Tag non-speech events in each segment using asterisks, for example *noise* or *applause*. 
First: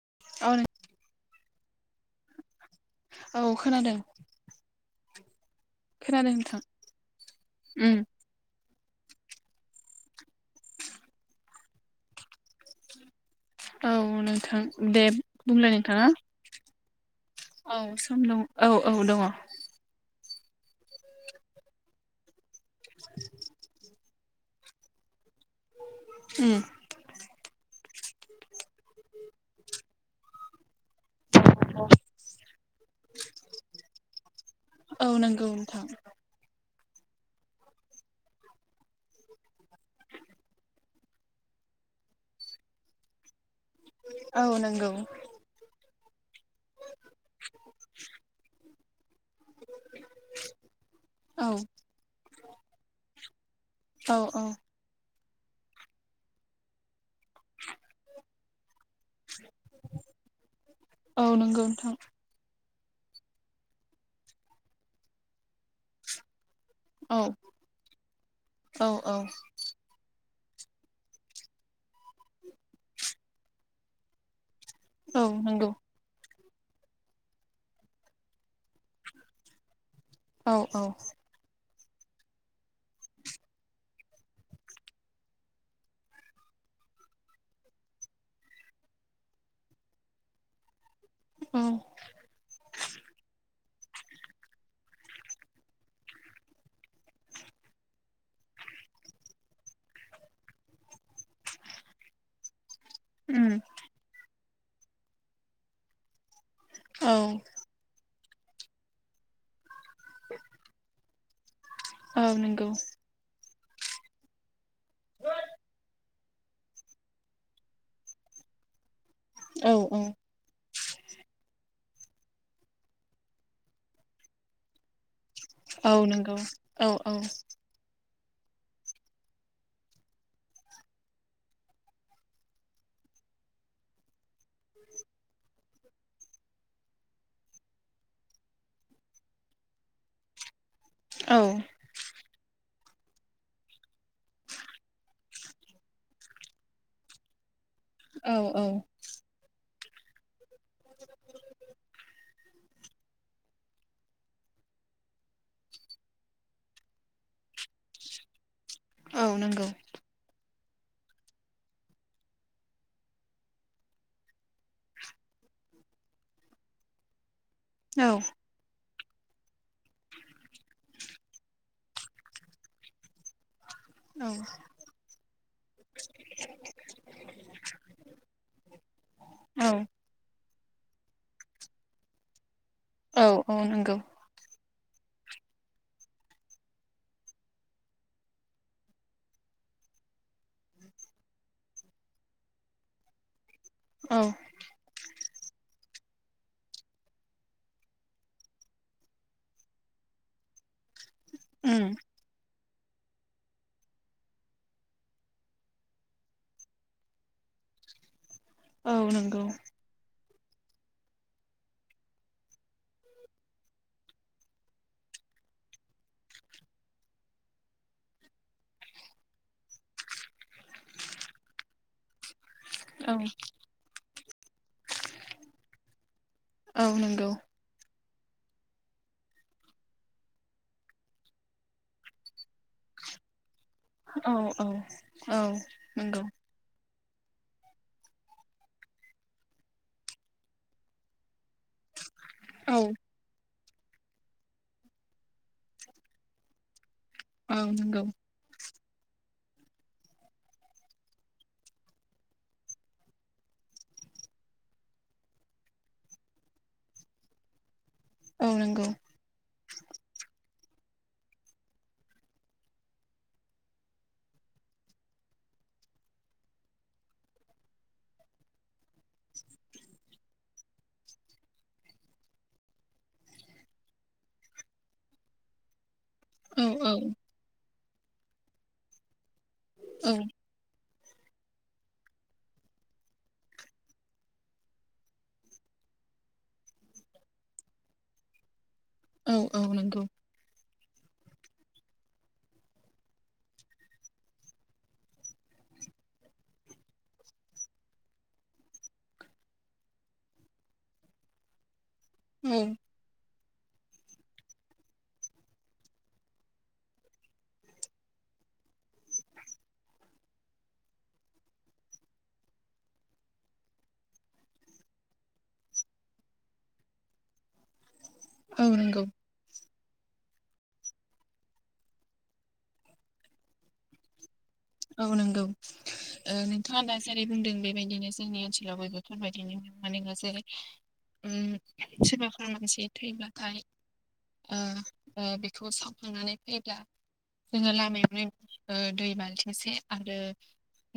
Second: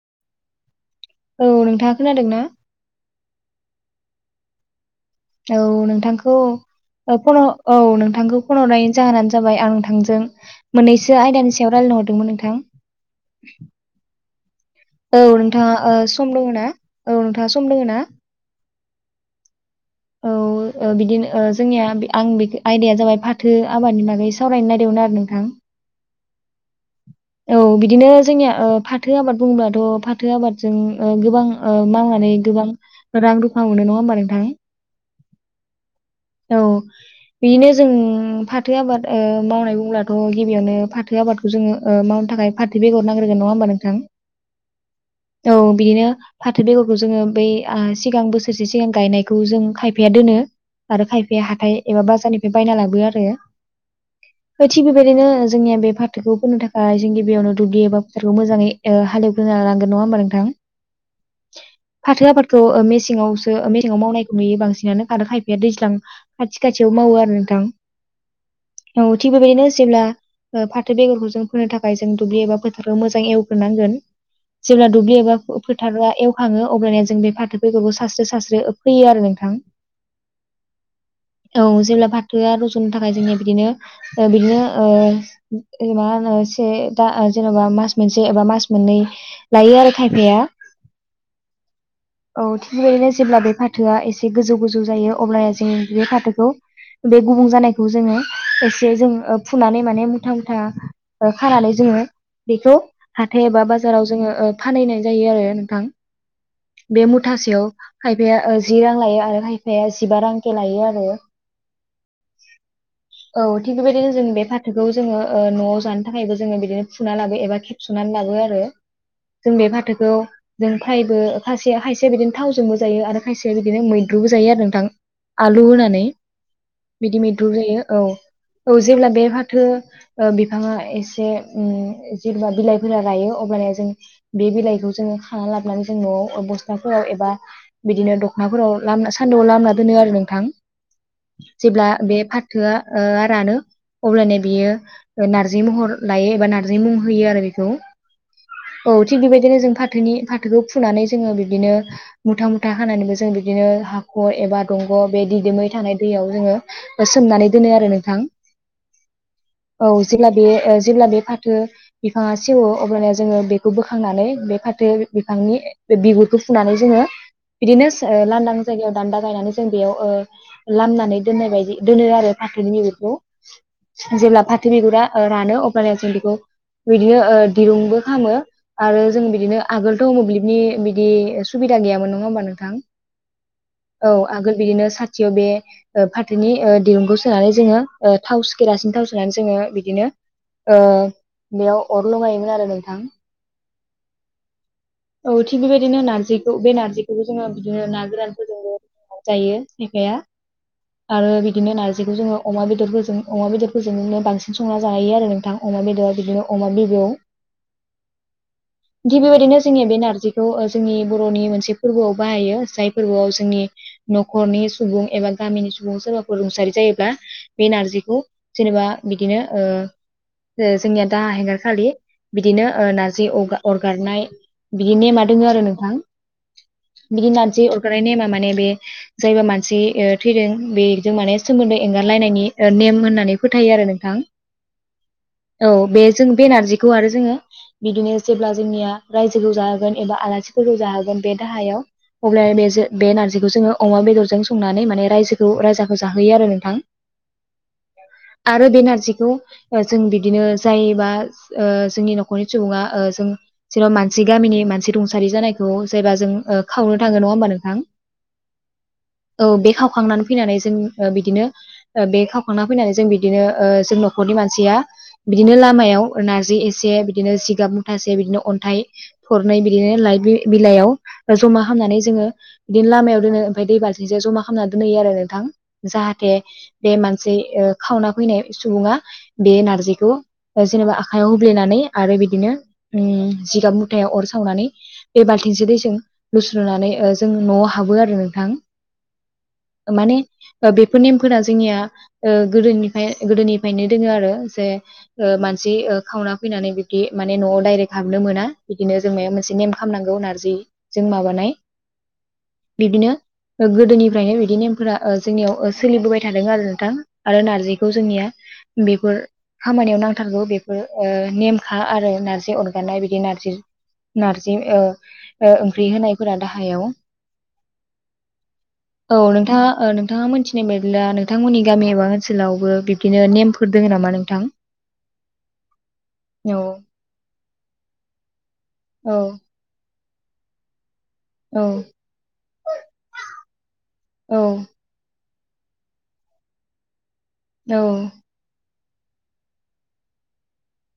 *unintelligible* औ नोंथाङा खोनादों ना? औ खोनादों औ नोंथांखौ खोनादों नोंथां ओ फन औ उम नोंथांखौ फन हरनायनि जाहोनानो जाबाय आं नोथां जों मोननैसो आयदानि सायाव रायलायनो हरदोंमोन नोंथां। औ नोंथां दे औ बुंलाय ओ नोंथाङा सम दङ ना औ नोंथाङा सम औ दङ ना सम दं। औ औ दङ। औ ओ बिदिनो ओ जोंनिया आं बे आयदाया जाबाय फाथो आबादनि बागे नै सावरायनो नायदोंमोन आरो नोंथां। ओम‌। औ बिदिनो जोंनिया ओ फाथो आबाद बुंङब्लाथ' फाथो आबादजों ओ गोबां ओ मावना नै गोबां रां रुफा मोनो नङा हबा नोंथां? औ नंगौ नोंथां। अ बिदिनो जों फाथो आबाद ओ मावनाय बुंब्लाथ' गिबियावनो फाथो आबादखौ जों ङ ओ मावनो थाखाय फाथो बेगर नांग्रोगोन नङा होनबा नो औ नंगौ। औ बिदिनो फाथो बेगरखौ जोङो बै ओ सिगां बोसोरसे सिगां गायनाय खौ जों खायफाया दोनो आरो खायफाया औ हाथाय एबा बाजारनिफ्राय बायना लाबो आरो। औ औ बैथि बो बिदिनो जोंनिया बे फाथोखौ फोनो थाखाय जों गिबियावनो दुब्लि एबा फथारखौ मोजाङै ओ हालेवग्रोना लानांगोन नङा होमबा नोंथां औ नंगौ नोंथां। थ' मेसेंआवसो मेसेंआव मावनायखौ नुयो बांसिनानो खारो खायफाया दैज्लां। खाथि खाथियाव मावो औ आरो नोंथां औ थिग बेबायदिनो जेब्ला फाथो बेगरखौ जों फोनो थाखाय जों दुब्लि एबा फोथारखौ मोजां एवग्रोनांगोन। जेब्ला दुब्लि औ एबा नंगौ फोथारा एव थाङो अब्लानया जों बे फाथोैगबो सारसस्रो सारस्रो फैयो आरो नोंथां। औ औ औ जेब्ला फाथोआ रज'नो थाखाय जोंनि बिदिनो ओ बिदिनो ओ जेनेबा मा होनो एसे दा जेन'बा मास मोनसे एबा मास मोननै लायो आरो खायफाया ओम औ थिग बेबायदिनो जेब्ला बे फाथोआ एसे गोजौ गोजौ जायो अब्लाना जों बे फाथोखौ बे गुबुं जानायखौ जोङो एसे जों ओ फुनानै माने मुथा मुथा ओ खानानै जोङो बेखौ हाथाय उम एबा बाजाराव जोङो ओ फानहैनाय जायो आरो नोंथां बे औ मुथा सेयाव खायफाया ओ जि रां लायो आरो खायफाया जिबा रां के लायो आरो औ नंगौ औ थिग बेबायदिनो जों बे फाथोखौ जोङो ओ न'आव जानो थाखायबो जोङो बिदिनो फुना लाबो एबा खेबस'नानै लाबो यो आरो जों बे औ औ फाथोखौ जोंफ्रायबो खायसेया खायसेया बिदिनो थावजोंबो जायो आरो खायसेया बिदिनो मैद्रुबो जायो आरो नोंथां आलु औ होनानै नंगौ औ औ बिदि मैदुबो जायो औ औ जेब्ला बे फाथो ओ बिफाङा एसे ओम जेब्ला बिलाइफोरा रायो अब्लानिया जों बे बिलाइखौ जोङो खाना लाबोनानै जों न'आव ओ बस्थाफोराव एबा बिदिनो दख'नाफोराव लामना सान्दुंआव लामना दोनो आरो नोंथां औ जेब्ला बे फाथोआ ओ रानो अब्लानिया बियो ओ नार्जि महर लायो एबा नार्जि मुं होयो आरो बे औ औ थिग बेबायदिनो जों फाथोनि फाथोखौ फुनानै जोङो बिदिनो मुथा मुथा खानानैबो जों बिदिनो हाखर एबा दंग' बे दिदोमै थानाय दै बेयाव जोङो ओ सोमनानै दोनो आरो नोंथां औ नंगौ औ जेब्ला बेयो ओ जेब्ला बे फाथो बिफाङा सेवो अब्लाना जोङो बेखौ बोखांनानै बे फाथो बिफांनि बे बिगुरखौ फुनानै जोङो बिदिनो औ ओ लांदां जायगायाव दान्दा गायनानै जों बेयाव ओ लामनानै दोननाय बायदि दोनो आरो फाथोनि बिगुरखौ जेब्ला फाथो बिगुरा ओ रानो अब्लानिया जों बेखौ बिदिनो ओ दिरुंबो खामो आरो जों बिदिनो औ आगोलथ' मोब्लिब नि बिदि ओ सुबिदा गैयामोन नङा होमबा नोंथां औ नंगौ औ आगोल बिदिनो साथियाव बे ओ फाथोनि दिरुंखौ सोनानै जोङो ओ थावस केरासिन थाव सोनानै जोङो बिदिनो नो ओ बेयाव अर लङायोमोन आरो नोंथां औ औ थिग बेबायदिनो नारजिखौ बे नारजिखौबो जोङो बिदिनो ना गोरानफोरजोंबो जायो थोखाया आरो बिदिनो उम नारजिखौ जोङो अमा बेदरफोरजों अमा बेदरफोरजोंनो बांसिन संना जानायायो आरो नोंथां अमा बेदरा बिदिनो अमा बिबौ *unintelligible* औ नंगौ ए बे नारजिखौ ओ जोंनि बर'नि मोनसे फोरबोआव बाहायो जाय फोरबोआव जोंनि न'खरनि सुबुं एबा गामिनि सुबुं सोरबाफोर रुंसारि जायोब्ला बे नारजिखौ जेनेबा बिदिनो ओ जे जोंनिया दा हेंगार खालि बिदिनो ओ औ नार्जि अगा अरगारनाय बिदि नेमा दङो आरो नोंथां औ नंगौ बिनि नारजि अर- गारनाय नेमा माने बे जायबा मानसि ओ थैदों बेजों माने सोमोन्दो एंगारलायनायनि ओ नि नेम होननानै फोथायो आरो नोंथां औ औ औ बे नंगौ जों बे नारजि बेखौ आरो जोङो बिदिनो जेब्ला जोंनिया रायजोखौ जाहोगोन एबा आलासिफोरखौ जाहोगोन बे दाहायाव अब्ला बे औ जो बे नारजिखौ जोङो अमा बेदरजों संनानै माने रायजोखौ राजाखौ जाहोयो आरो नोंथां औ नंगौ आरो बे नार्जि जिखौ ओ जों बिदिनो जायबा ओ जोंनि न'खरनि सुबुङा ओ जों जेना मानसि गामिनि मानसि रुंसारि जानायखौ जायबा जों ओ खावनो थाङो नङा होमबा नोंथां औ नंगौ औ बे खावखांनानै फैनानै जों बिदिनो बे खावखांनानै फैनानै जों बिदिनो ओ जों न'खरनि मा मानसिया बिदिनो लामायाव नारजि एसे, बिदिनो जिगाब मुथासे, बिदिनो अन थाइ थरनै, बिदिनो लाइ बि-बिलाइ जमा खामनानै जोङो बिदिनो लामायाव दोनो। दै बालथिं जमा खालामनानै दोनहोयो आरो नोंथां। जाहाथे औ बे मानसि खावना फैनाय सुबुङा बे नारजिखौ औ जेनेबा आखायाव होब्लेनानै आरो बिदिनो उम जिगाब मुथायाव अर सावनानै बे बाल्थिंसे दैजों लुस्रुनानै ओ जों न'आव हाबो आरो नोंथां। औ औ नंगौ। माने ओ बेफोर नेमफोरा जोंनिया ओ गोदोनिफाय गोदोनिफायनो दोङो आरो जे ओ मानसि सि ओ खावना फैनानै बिदि माने न'आव डाइरेक्ट हाब नो मोना। बिदिनो जों मायबा मोनसे नेम खामनांगौ नारजिजों माबानाय। औ बिदिनो गोदोनिफ्रायनो बिदि नेमफोरा ओ जोंनियाव सोलिबोबाय थादों आरो नोंथां आरो नारजिखौ जोंनिया बेफोर खामानियाव नांथारगौ। बेफोर नेमखा आरो नारजि अर गारनाय बिदि नारजि नारजि ओ ओ ओंख्रि होनायफोरा दाहायाव। औ नंगौ औ नोंथाङा ओ नोंथाङा मोनथिनाय बायदिब्ला नोंथांमोननि गामि एबा ओनसोलावबो बिब्दिनो नेमफोर दोङो नामा नोंथां? औ नंगौ। ओ औ नोंथाङा दा जेरै बुंदों बेबायदिनो जोंनि ओनसो लावबो औ बेफोरबायदिनो माने दा जेरै औ सोरबाफोर मानसि थैब्ला नाथाय औ ओ बेखौ सावखांनानै फैब्ला जोङो लामायावनो ओ दै बाल्थिंसे आरो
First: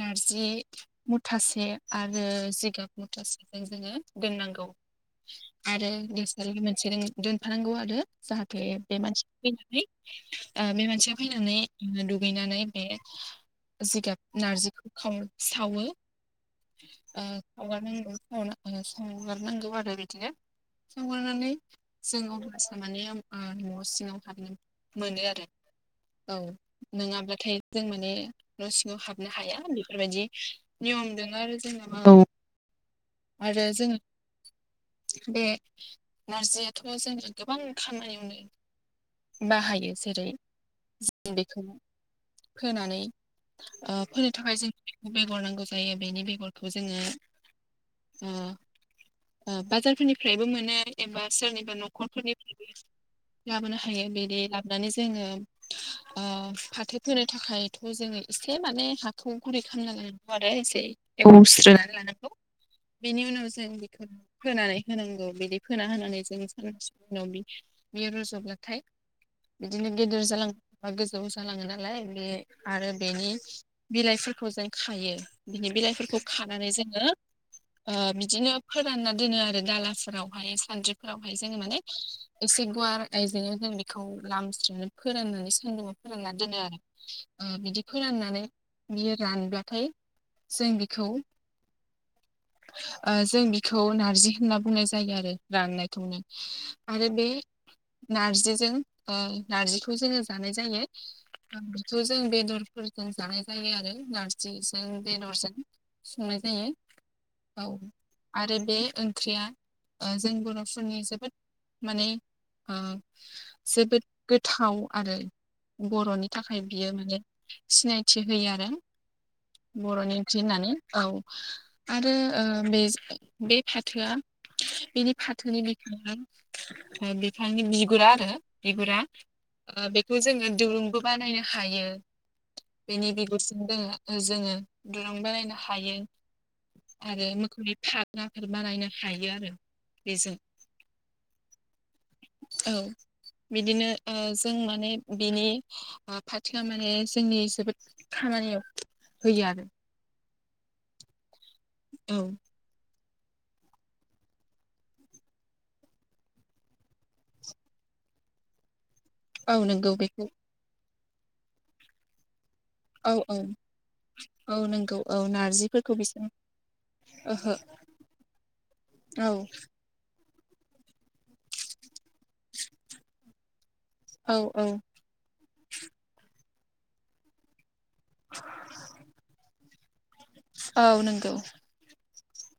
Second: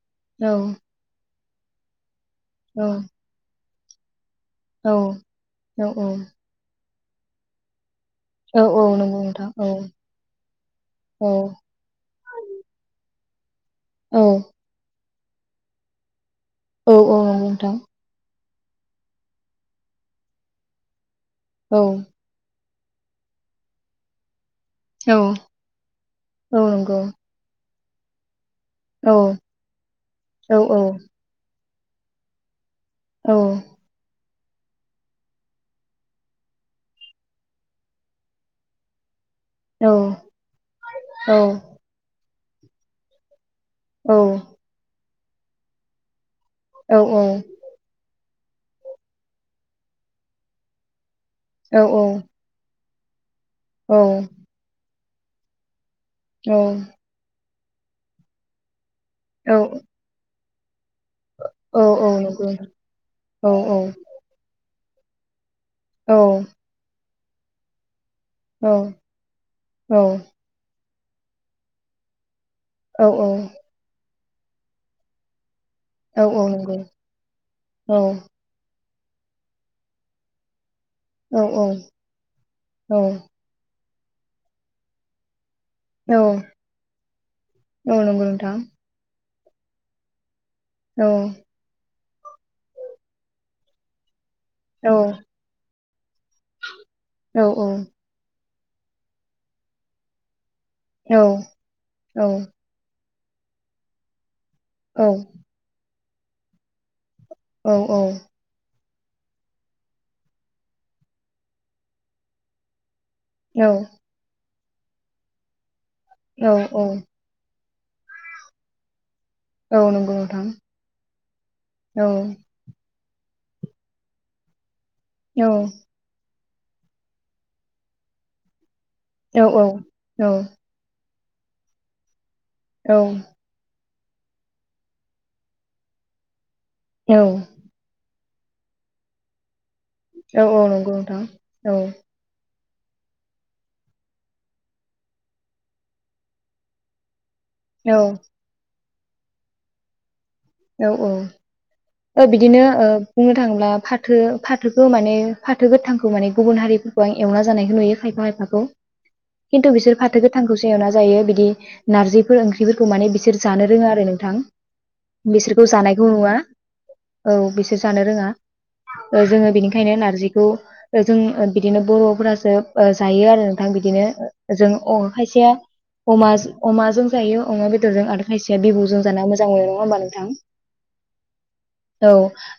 नारजि औ मु थासे आरो औ जिगाब मुथासेजों जोङो दोननांगौ औ आरो गोसारि मोनसे दोनफानांगौ आरो। जाहाथे औ औ बे नंगौ मानसिया नोंथां औ फैनानै ओ बे मानसिया औ फैनानै दुगैनानै बे जिगाब औ नारजिखौ खाव सावो औ *unintelligible* नंगौ नोंथां संगारनांगौ आरो बिदिनो संगारनानै औ जोङो सावनानो ओम ओ न' सिङाव हाबनां औ मोनो आरो। औ नोङाब्लाथाय जों माने न' सिङाव औ हाबनो हाया बेफोरबायदि औ नियम दों आरो जेनेबा। औ आरो जों बे नारजियाथ' जोङो गोबां खामानियावनो बाहायो। जेरै औ बेखौ फोनानै ओ औ फोनो थाखाय जों बेखौ बेगर नांगौ जायो। बेनि बेगरखौ औ जोङो ओ बाजारफोरनिफ्रायबो मोनो एबा सोरनिबा नंगौ न'खरफोरनिफ्रायबो लाबोनो औ हायो। बिदि लाबोनानै जोङो आ फाथो फोनो थाखाय बेखौ जोङो एसे माने हाखौ गुरै औ खामना लानांगौ आरो एसे। एवस्रोनानै लानांगौ। बेनि उनाव जों बेखौ फोनानै होनांगौ बिदि फोना होनानै जों साननोटैसो उनाव बि बियो रज'ब्लाथाय बिदिनो गेदेर जालाङो बा गोजौ जालाङो नालाय बे आरो औ बेनि औ बिलाइफोरखौ जों खायो। बिनि बिलाइफोरखौ औ औ खानानै नंगौ जोङो औ आ बिदिनो फोरानना दोनो आरो दालाफोरावहाय, सानद्रि फोरावहाय औ जोङो औ माने एसे औ गुवार आयजेङाव जों बिखौ लामस्रिनो फोराननानै सान्दुङाव फोरानना दोनो आरो। ओ बिदि औ नंगौ फोराननानै नोंथां बियो रानब्लाथाय जों औ बिखौ ओ जों बिखौ नारजि होनना बुंनाय औ जायो आरो राननायखौनो आरो बे औ नारजि जों ओनारजिखौ जोङो जानाय जायो। औ नारजिखौ जों औ बेदरफोर जों जानाय जायो आरो नारजिजों औ बेदरजों संनाय जायो। औ आरो बे ओंख्रिया ओ जों बर'फोरनि जोबोद माने ओ जोबोद गोथाव आरो बर'नि थाखाय औ बियो माने सिनायथि होयो आरो औ नंगौ नोंथां औ नंगौ बर'नि ओंख्रि नोंथां होननानै औ औ आरो बे बे फाथोआ बेनि फाथोनि बिखङा बिफांनि बिगुरा आरो बिगुरा औ बेखौ औ जोङो दुरुंबो बानायनो हायो ओ बेनि बिगुरसिम दोङ जोङो दुरुं बानायनो हायो आरो मोखौनि फाग फोर बानायनो हायो आरो बेजों औ औ नंगौ नोंथां औ औ बिदिनो ओ जों माने बिनि पारथिआ माने जोंनि जोबोद खामानियाव होयो आरो औ औ औ ओ बिदिनो बुंनो थाङोब्ला फाथो फाथोखौ माने फाथो गोथांखौ माने गुबुन हारिफोरखौ आं एवना जानायखौ नुयो खाय फा खायफाखौ औ खिन्थु नंगौ बिसोर फाथो बेखौ गो थांखौसो एवना जायो बिदि नारजिफोर ओं ख्रिफोरखौ माने औ बिसोर औ जानो रोङा आरो नोंथां औ नंगौ औ बिसोरखौ नारजिफोरखौ जानायखौ बिसोर नुवा औ ओहो बिसोर जानो रोङा औ जोङो बेनिखायनो नारजि खौ जों बिदिनो बर' फोरासो ओ जायो आरो नोंथां बिदिनो औ औ जों खायसेया अमा अमाजों जायो अमा बेदरजों आरो खायसेया बिबौ जाना मोजांमोनो नङा होमबा नोंथां औ नंगौ औ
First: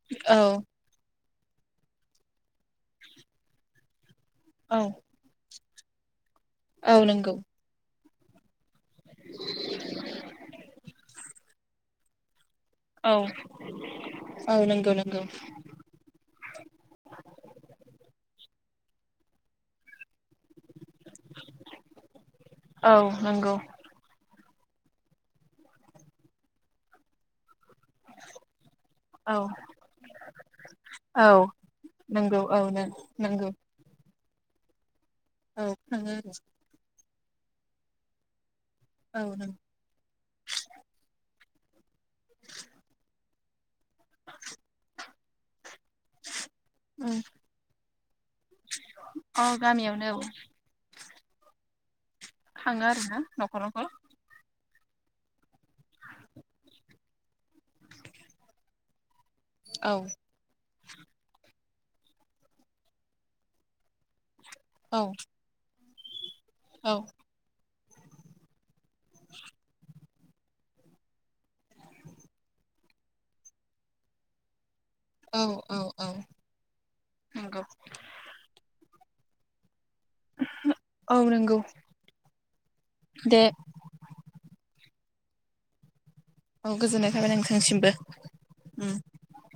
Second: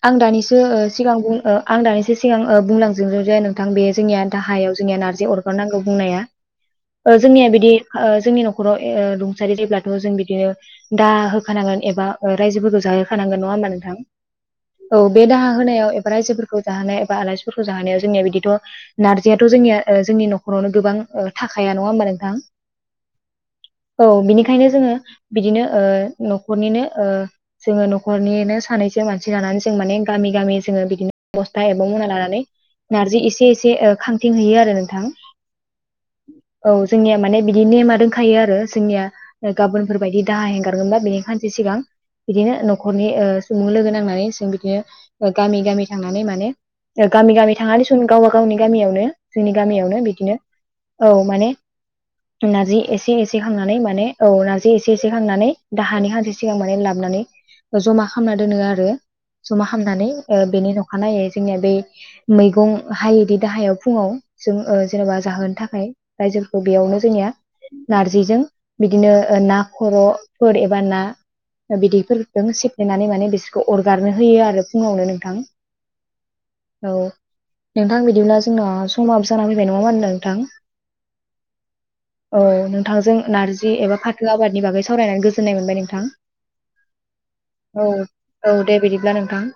आं औ दानिसो ओ सिगां बुं ओ आं दानिसो सिगां ओ बुंलांजज' जे नोंथां बे जोंनिया दाहायाव औ जोंनि नारजि अर गार नांगौ बुंनाया औ ओ नंगौ जोंनिया बिदि ओ जोंनि न'खराव रुंसारि जेब्लाथ' जों बिदिनो दा होखानांगोन एबा रायजोेफोरखौ औ जाहोखानांगोन नङा होमबा नोंथां। नंगौ औ बे नंगौ दाहा होनायाव एबा रायजोफोरखौ जाहोनायाव एबा आलासिफोरखौ जाहोनायाव जोंनिया बिदिथ' नारजियाथ' जोंनिया ओ जोंनि न' खरआवनो गोबां थाखाया नङा हबा नोंथां औ नंगौ औ बिनि खायनो जोङो बिदिनो ओ न'खरनिनो ओ जोङो न'खरनिनो सानैसो मानसि औ लानानै जों माने गामि गामि जोङो बिदिनो औ बबस्था एबा मना लानानै नंगौ औ नों नार्जि नंगौ एसे एसे ओ खांथिंहैयो आरो नोंथां। औ खाङो औ जोंनिया माने बिदि नेमा दोंखायो आरो जोंनिया औ नों गाबोनफोरबायायदि दाहा हेंगारगोनबा बेनि खानसे सिगां बिदिनो न'खरनि ओ सुबुं लोगो नांनानै जों बिदिनो गामि गामि थांनानै माने उम गामि गामि थाङा दिसुन गावबा गावनि गामियावनो अ जोंनि गामियावनो औ बिदिनो औ माने नारजि खाङो एसे आरोना एसे न'खर खांनानै न'खर माने औ नारजि एसे एसे खांनानै दाहानि खानसे सिगां माने लाबनानै जमा खालामना दोनो आरो जमा औ खालामनानै बेनि अखानायनायै जोंनिया बे मैगं हायोदि गाहायाव फुङाव जों ओ औ जेनेबा जाहोनो थाखाय रायजोफोरखौ औ बेयावनो जोंनिया नारजिजों बिदिनो ना खर' फोर एबा ना बिदैफोरजों सिफ्लेनानै माने बिसोरखौ अरगारनो होयो आरो फुङावनो नोंथां औ औ औ औ नंगौ नोंथां बिदि जोंना समाबोजाना फैबाय नङा *unintelligible* *unintelligible* औ औ नंगौ नोंथांजों दे नारजि एबा फाथो आबादनि बागै सावरायनानै गोजोननाय मोनबाय नोंथां। औ गोजोननाय थाबाय औ नोंथांसिमबो औ दे उम बिदिब्ला नोंथां। *inaudible*